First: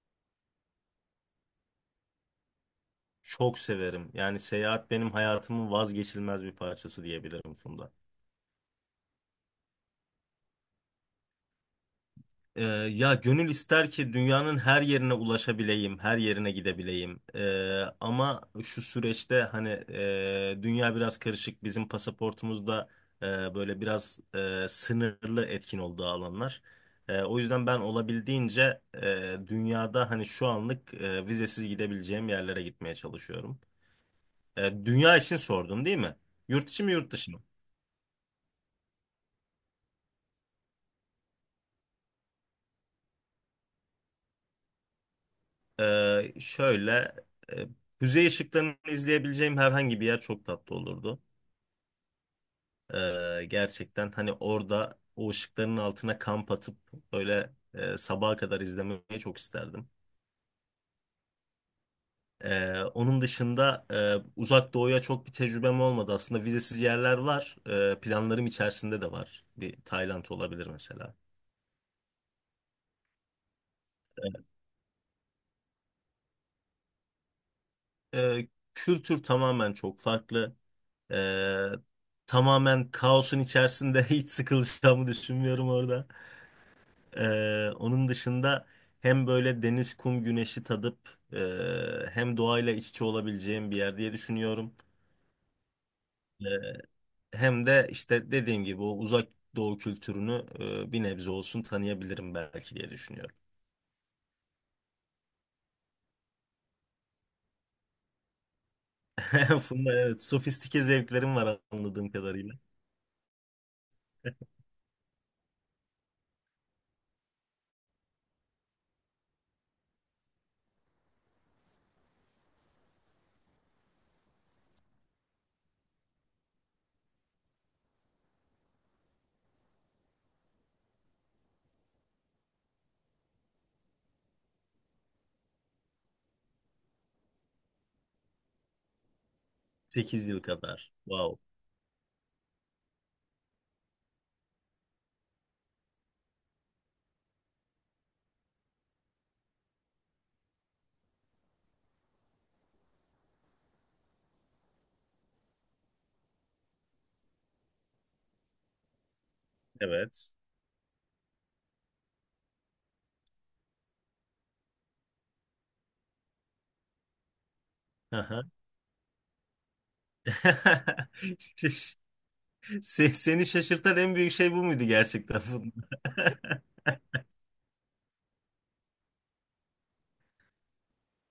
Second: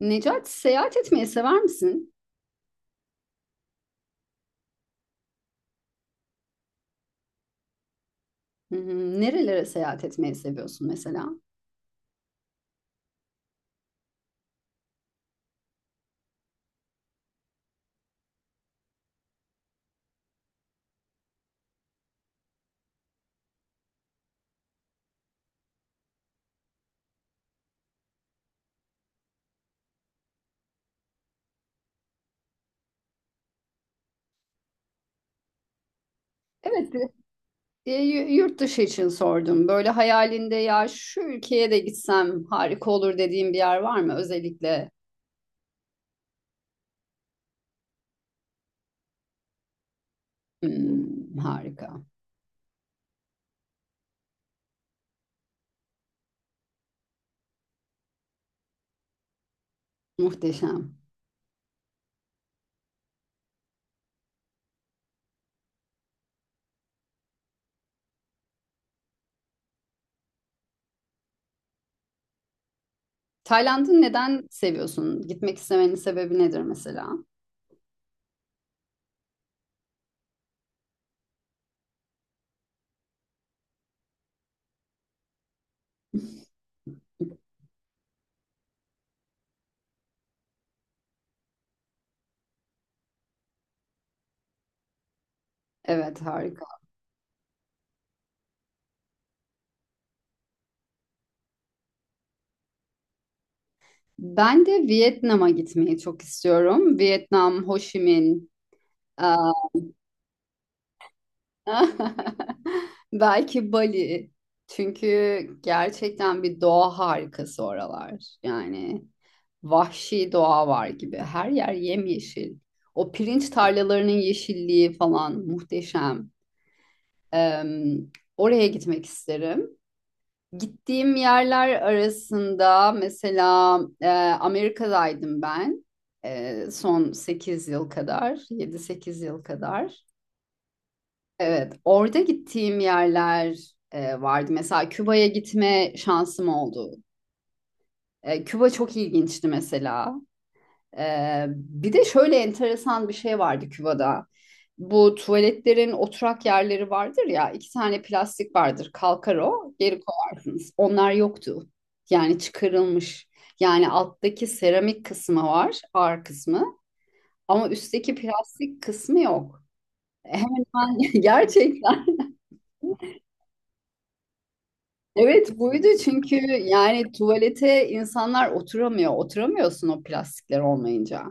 Necati seyahat etmeyi sever misin? Çok severim. Yani seyahat benim hayatımın vazgeçilmez bir parçası diyebilirim, Funda. Hı hı. Nerelere seyahat etmeyi seviyorsun mesela? Ya gönül ister ki dünyanın her yerine ulaşabileyim, her yerine gidebileyim. Ama şu süreçte hani dünya biraz karışık. Bizim pasaportumuzda böyle biraz sınırlı etkin olduğu alanlar. O yüzden ben olabildiğince dünyada hani şu anlık vizesiz gidebileceğim yerlere gitmeye çalışıyorum. Dünya için sordun değil mi? Yurt içi mi Evet, yurt dışı mı? Yurt dışı için sordum. Böyle hayalinde ya şu ülkeye de gitsem harika olur dediğin bir yer var mı? Özellikle. Şöyle e, kuzey ışıklarını izleyebileceğim herhangi bir yer çok tatlı olurdu. Hmm, harika. Gerçekten hani orada o ışıkların altına kamp atıp böyle sabaha kadar izlemeyi çok isterdim. Muhteşem. Onun dışında uzak doğuya çok bir tecrübem olmadı. Aslında vizesiz yerler var. Planlarım içerisinde de var. Bir Tayland olabilir mesela. Tayland'ı neden seviyorsun? Gitmek istemenin sebebi nedir mesela? Ee, kültür tamamen çok farklı. Ee, tamamen kaosun içerisinde hiç sıkılacağımı düşünmüyorum orada. Onun dışında hem böyle deniz, kum, güneşi tadıp hem doğayla iç içe olabileceğim bir yer diye düşünüyorum. Evet, Ee, harika. hem de işte dediğim gibi o uzak doğu kültürünü bir nebze olsun tanıyabilirim belki diye düşünüyorum. Ben de Vietnam'a gitmeyi çok istiyorum. Vietnam, Ho Chi Minh, aa, Funda, evet, sofistike zevklerim var anladığım kadarıyla. belki Bali. Çünkü gerçekten bir doğa harikası oralar. Yani vahşi doğa var gibi. Her yer yemyeşil. O pirinç tarlalarının yeşilliği falan muhteşem. Eee, oraya gitmek isterim. Gittiğim yerler arasında mesela Amerika'daydım ben. Son 8 yıl kadar, yedi sekiz yıl kadar. Sekiz yıl kadar. Wow. Evet, orada gittiğim yerler vardı. Mesela Küba'ya gitme şansım oldu. Küba çok ilginçti mesela. Bir de şöyle enteresan bir şey vardı Küba'da. Bu tuvaletlerin oturak yerleri vardır ya, 2 tane plastik vardır. Kalkar o, geri Evet. koyarsınız. Onlar yoktu. Yani çıkarılmış. Yani alttaki seramik kısmı var, ağır kısmı. Ama üstteki Aha. plastik kısmı yok. Hemen hemen gerçekten. Seni şaşırtan en büyük şey bu muydu gerçekten, Evet, Funda? buydu çünkü yani tuvalete insanlar oturamıyor. Oturamıyorsun o plastikler olmayınca.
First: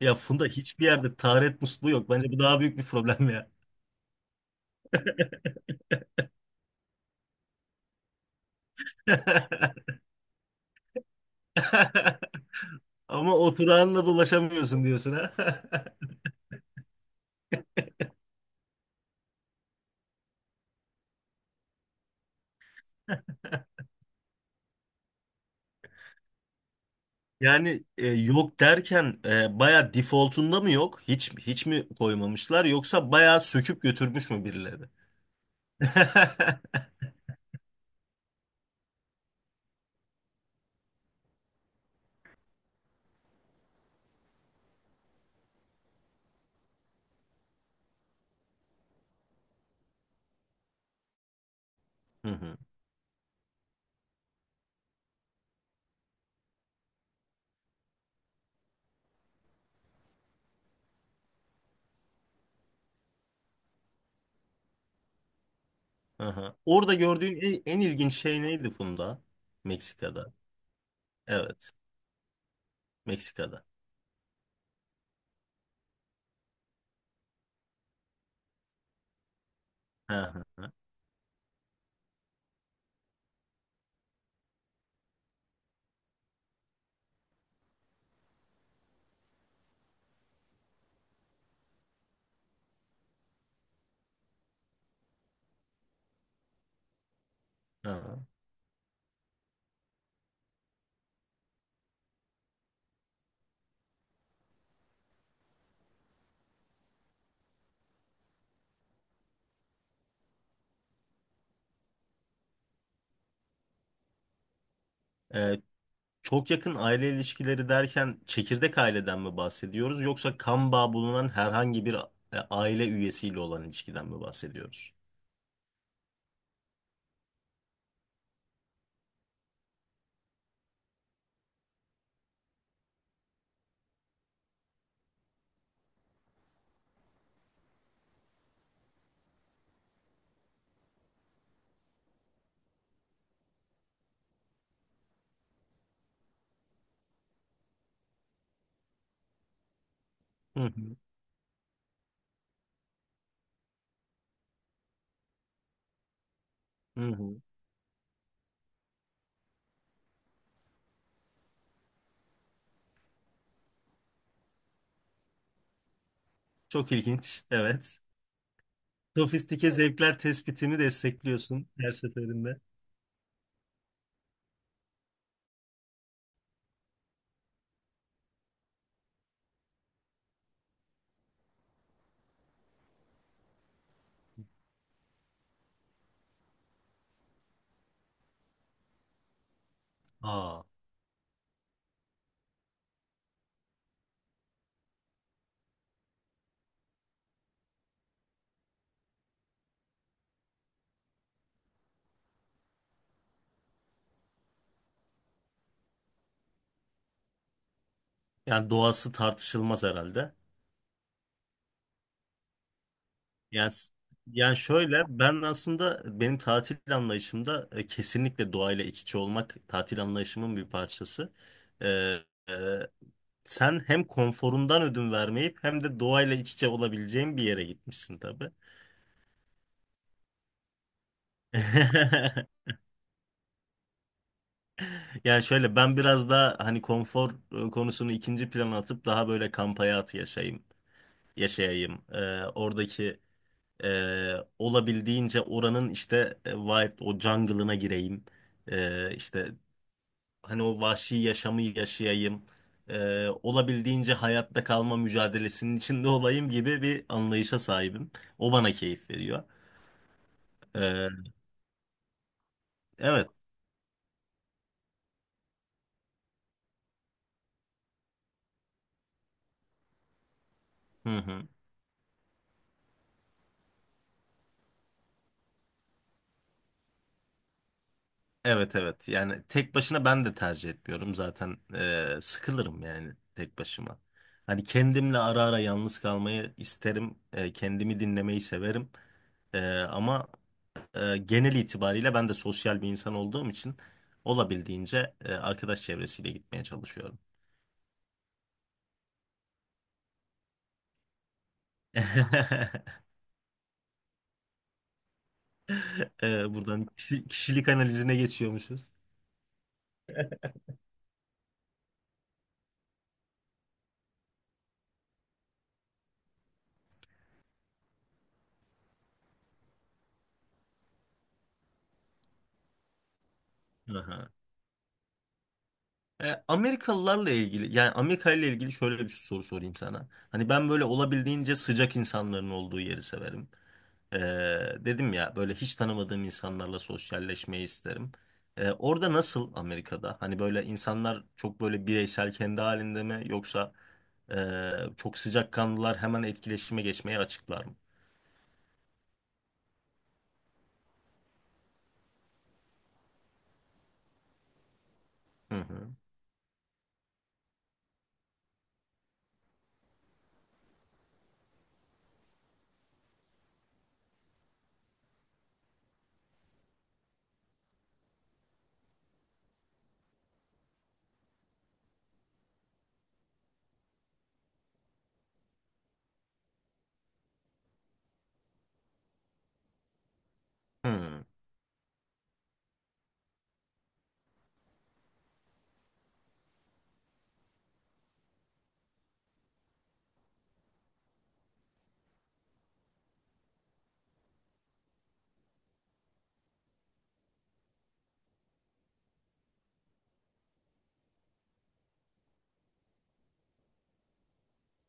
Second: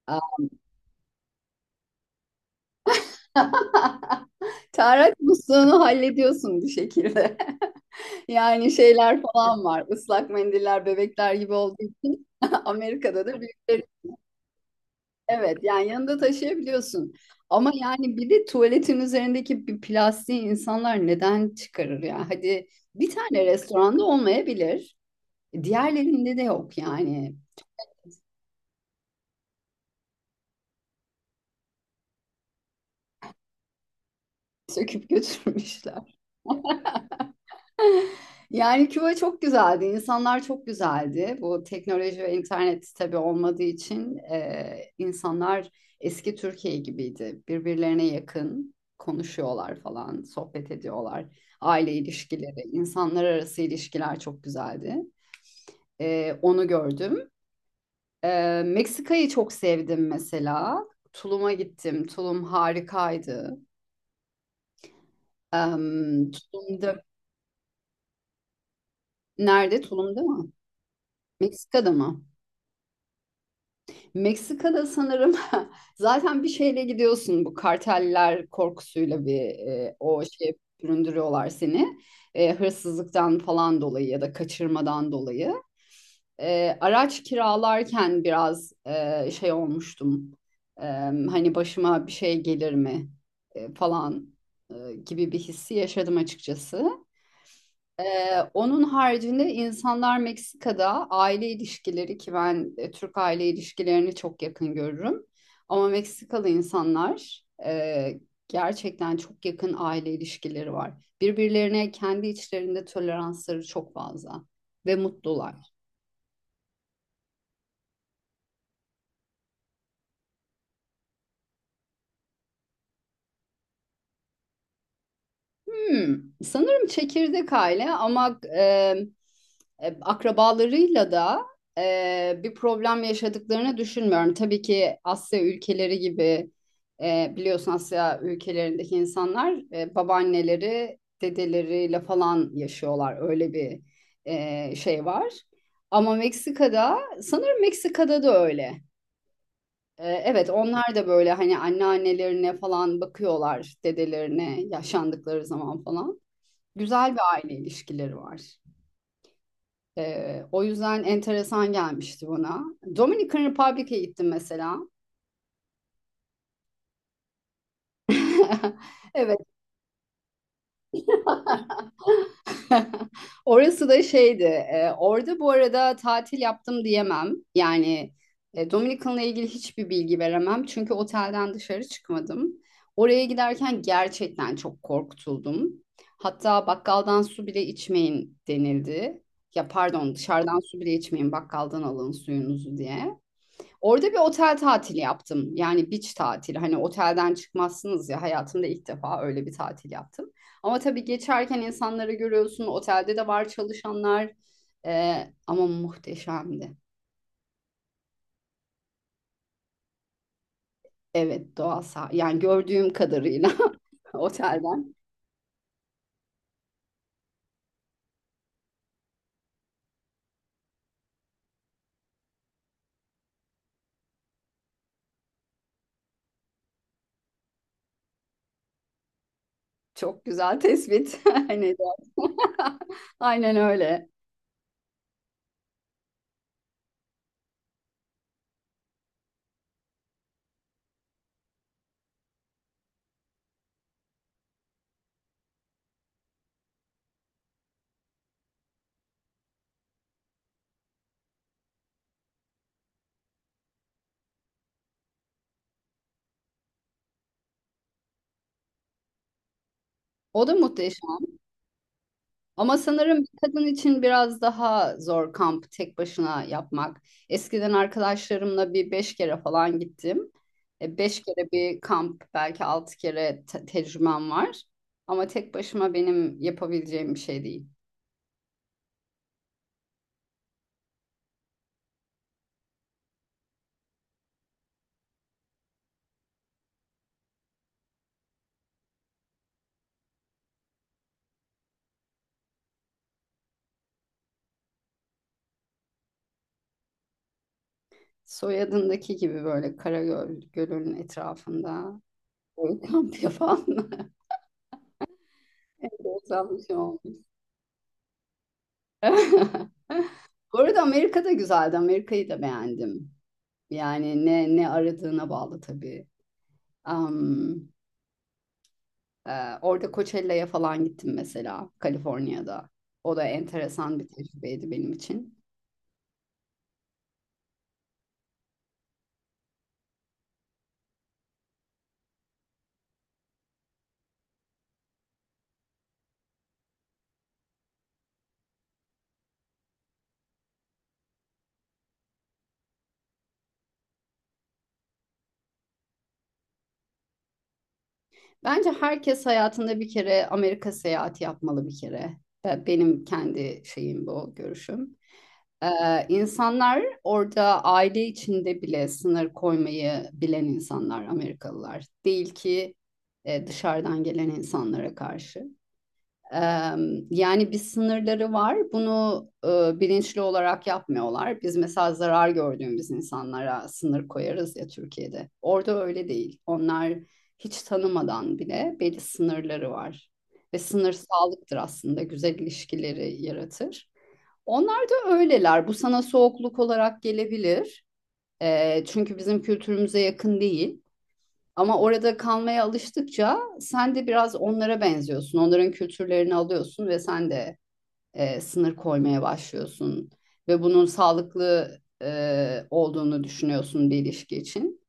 Ya, Funda, hiçbir yerde taharet musluğu yok. Bence bu daha büyük bir problem ya. Tarak musluğunu hallediyorsun bir şekilde. Yani şeyler falan var. Islak mendiller bebekler gibi olduğu için Amerika'da Ama da büyükleri, oturağınla dolaşamıyorsun diyorsun, ha. evet, yani yanında taşıyabiliyorsun. Ama yani bir de tuvaletin üzerindeki bir plastiği insanlar neden çıkarır ya? Hadi bir tane restoranda olmayabilir. Diğerlerinde de yok yani. Yani yok derken baya defaultunda mı yok? Hiç hiç mi koymamışlar yoksa baya söküp götürmüş mü birileri? Söküp götürmüşler. Yani Küba çok güzeldi, insanlar çok güzeldi. Bu teknoloji ve internet tabii olmadığı için insanlar eski Türkiye gibiydi. Birbirlerine yakın konuşuyorlar falan, sohbet ediyorlar. Aile Hı hı, ilişkileri, insanlar arası ilişkiler çok güzeldi. Onu gördüm. Meksika'yı çok sevdim mesela. Tulum'a gittim. Tulum harikaydı. Aha. Orada Tulum'da, gördüğün en ilginç şey neydi, Funda? nerede? Tulum'da Meksika'da. mı? Evet, Meksika'da mı? Meksika'da. Meksika'da sanırım zaten bir şeyle gidiyorsun, bu karteller korkusuyla bir Hı o şey hı, süründürüyorlar seni. Hırsızlıktan falan dolayı ya da kaçırmadan dolayı. Araç kiralarken biraz şey olmuştum. E, hani başıma bir şey gelir mi falan gibi bir hissi yaşadım açıkçası. hı hı. Onun haricinde insanlar Meksika'da aile ilişkileri, ki ben Türk aile ilişkilerini çok yakın görürüm. Ama Meksikalı insanlar, gerçekten çok yakın aile ilişkileri var. Birbirlerine kendi içlerinde toleransları çok fazla ve mutlular. E, Çok yakın aile ilişkileri derken çekirdek aileden mi bahsediyoruz yoksa kan bağı bulunan herhangi bir aile üyesiyle olan ilişkiden mi bahsediyoruz? Hmm, sanırım çekirdek aile, ama akrabalarıyla da bir problem yaşadıklarını düşünmüyorum. Tabii ki Asya ülkeleri gibi, biliyorsun, Asya ülkelerindeki insanlar babaanneleri dedeleriyle falan yaşıyorlar. Öyle bir şey var. Ama Meksika'da sanırım, Meksika'da da öyle. Evet, Hı onlar hı. da böyle hani anneannelerine falan bakıyorlar, dedelerine, yaşandıkları zaman falan. Hı Güzel bir hı. aile ilişkileri var. O yüzden enteresan gelmişti bana. Dominican Republic'e gittim mesela. Çok ilginç. Evet. Evet, Sofistike zevkler tespitimi destekliyorsun her seferinde. orası da şeydi. Orada bu arada tatil yaptım diyemem. Yani Dominican'la ilgili hiçbir bilgi veremem. Çünkü otelden dışarı çıkmadım. Oraya giderken gerçekten çok korkutuldum. Hatta bakkaldan su bile içmeyin denildi. Ya pardon, dışarıdan Aa, su bile içmeyin, bakkaldan alın suyunuzu diye. Orada bir otel tatili yaptım. Yani beach tatili. Hani otelden çıkmazsınız ya. Hayatımda ilk defa öyle bir tatil yaptım. Ama tabii geçerken insanları görüyorsun. Otelde de var çalışanlar. Ama muhteşemdi. yani doğası tartışılmaz herhalde. Evet, doğal yani gördüğüm kadarıyla Yani otelden. şöyle ben aslında benim tatil anlayışımda kesinlikle doğayla iç içe olmak tatil anlayışımın bir parçası. Ee, Sen hem konforundan ödün vermeyip hem de doğayla iç içe olabileceğin bir yere gitmişsin tabii. Çok güzel tespit. Hani aynen öyle. Yani şöyle ben biraz daha hani konfor konusunu ikinci plana atıp daha böyle kamp hayatı yaşayayım. Oradaki e, olabildiğince oranın işte wild o jungle'ına gireyim. İşte hani o vahşi yaşamı yaşayayım. Olabildiğince hayatta kalma mücadelesinin içinde olayım gibi bir anlayışa sahibim. O bana keyif veriyor. O da Ee, muhteşem. Ama sanırım bir evet. kadın için biraz daha zor kamp tek başına yapmak. Eskiden arkadaşlarımla bir 5 kere falan gittim. E, Hı beş hı. kere bir kamp, belki 6 kere tecrübem var. Ama tek başıma benim yapabileceğim bir şey değil. Evet, evet. Yani tek başına ben de tercih etmiyorum zaten. Sıkılırım yani tek başıma. Hani kendimle ara ara yalnız kalmayı isterim. Kendimi dinlemeyi severim. Ama genel itibariyle ben de sosyal bir insan olduğum için olabildiğince arkadaş çevresiyle gitmeye çalışıyorum. Soyadındaki gibi böyle Karagöl Gölü'nün etrafında böyle kamp yapan. Güzelmiş buradan oldu. Kişilik analizine geçiyormuşuz. Bu arada Amerika da güzeldi. Amerika'yı da beğendim. Yani ne aradığına bağlı tabii. Am, e, orada Coachella'ya falan gittim mesela, Kaliforniya'da. O da enteresan bir Aha. tecrübeydi benim için. Amerikalılarla ilgili yani Amerika ile ilgili şöyle bir soru sorayım sana. Hani ben böyle olabildiğince sıcak insanların olduğu yeri severim. E, dedim ya böyle hiç tanımadığım insanlarla sosyalleşmeyi isterim. Orada nasıl Amerika'da? Hani böyle insanlar çok böyle bireysel kendi halinde mi yoksa çok sıcakkanlılar hemen etkileşime geçmeye açıklar mı? Bence herkes hayatında bir kere Amerika seyahati yapmalı, bir kere. Benim kendi şeyim, bu görüşüm. Hı hı. İnsanlar orada aile içinde bile sınır koymayı bilen insanlar, Amerikalılar. Değil ki dışarıdan gelen insanlara karşı. Yani bir sınırları var. Bunu bilinçli olarak yapmıyorlar. Biz mesela zarar gördüğümüz insanlara sınır koyarız ya, Türkiye'de. Orada öyle değil. Onlar hiç tanımadan bile belli sınırları var. Ve sınır Hı sağlıktır aslında. Güzel ilişkileri yaratır. Onlar da öyleler. Bu sana soğukluk olarak gelebilir. Çünkü bizim kültürümüze yakın değil. Ama orada kalmaya alıştıkça sen de biraz onlara benziyorsun. Onların kültürlerini alıyorsun ve sen de sınır koymaya başlıyorsun. Ve bunun sağlıklı olduğunu düşünüyorsun bir ilişki için.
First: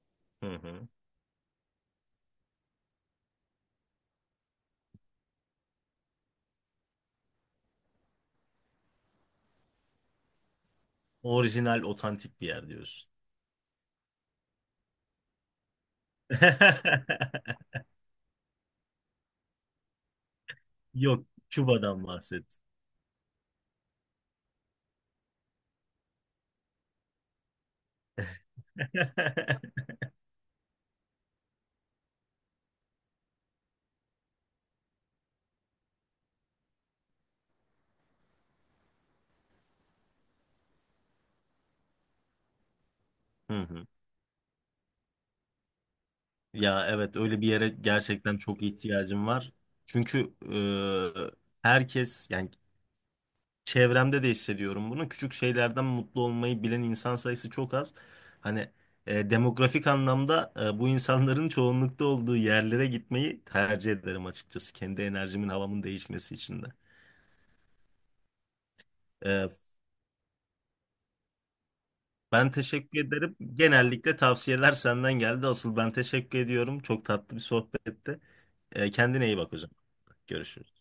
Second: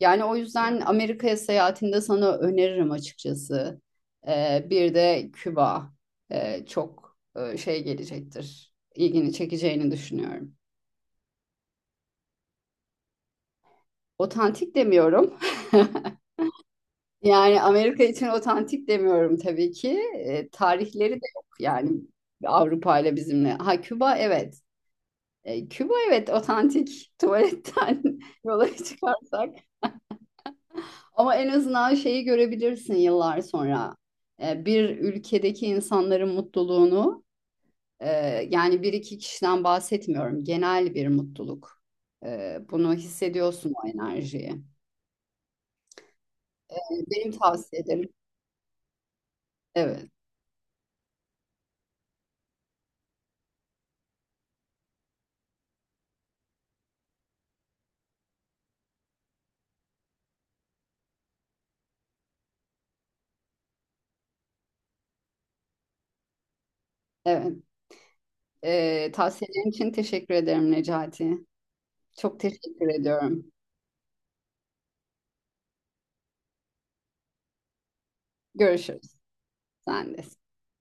Yani o hı. yüzden Hı. Amerika'ya seyahatinde sana öneririm açıkçası. Bir de Küba çok şey gelecektir. İlgini çekeceğini düşünüyorum. Orijinal, otantik bir yer diyorsun. Otantik demiyorum. Yani Amerika için otantik demiyorum tabii ki. Tarihleri de Yok, yok yani, Küba'dan bahset. Avrupa ile, bizimle. Ha, Küba, evet. Küba, evet, otantik tuvaletten yola çıkarsak. Ama en azından şeyi görebilirsin yıllar sonra. Bir ülkedeki insanların mutluluğunu, e, yani bir iki kişiden bahsetmiyorum. Genel bir mutluluk. Bunu Hı hissediyorsun, hı. o enerjiyi. Ya, evet, Benim öyle bir yere tavsiye ederim. gerçekten çok ihtiyacım var. Evet. Çünkü herkes yani çevremde de hissediyorum bunu. Küçük şeylerden mutlu olmayı bilen insan sayısı çok az. Hani demografik anlamda bu insanların çoğunlukta olduğu yerlere gitmeyi tercih ederim açıkçası. Kendi enerjimin, havamın değişmesi için de. Evet. Ee, E, tavsiyelerin için teşekkür ederim Necati. Çok ben teşekkür teşekkür ederim. ediyorum. Genellikle tavsiyeler senden geldi. Asıl ben teşekkür ediyorum. Çok tatlı bir sohbetti. Görüşürüz. Kendine iyi bak hocam. Sen de. Görüşürüz.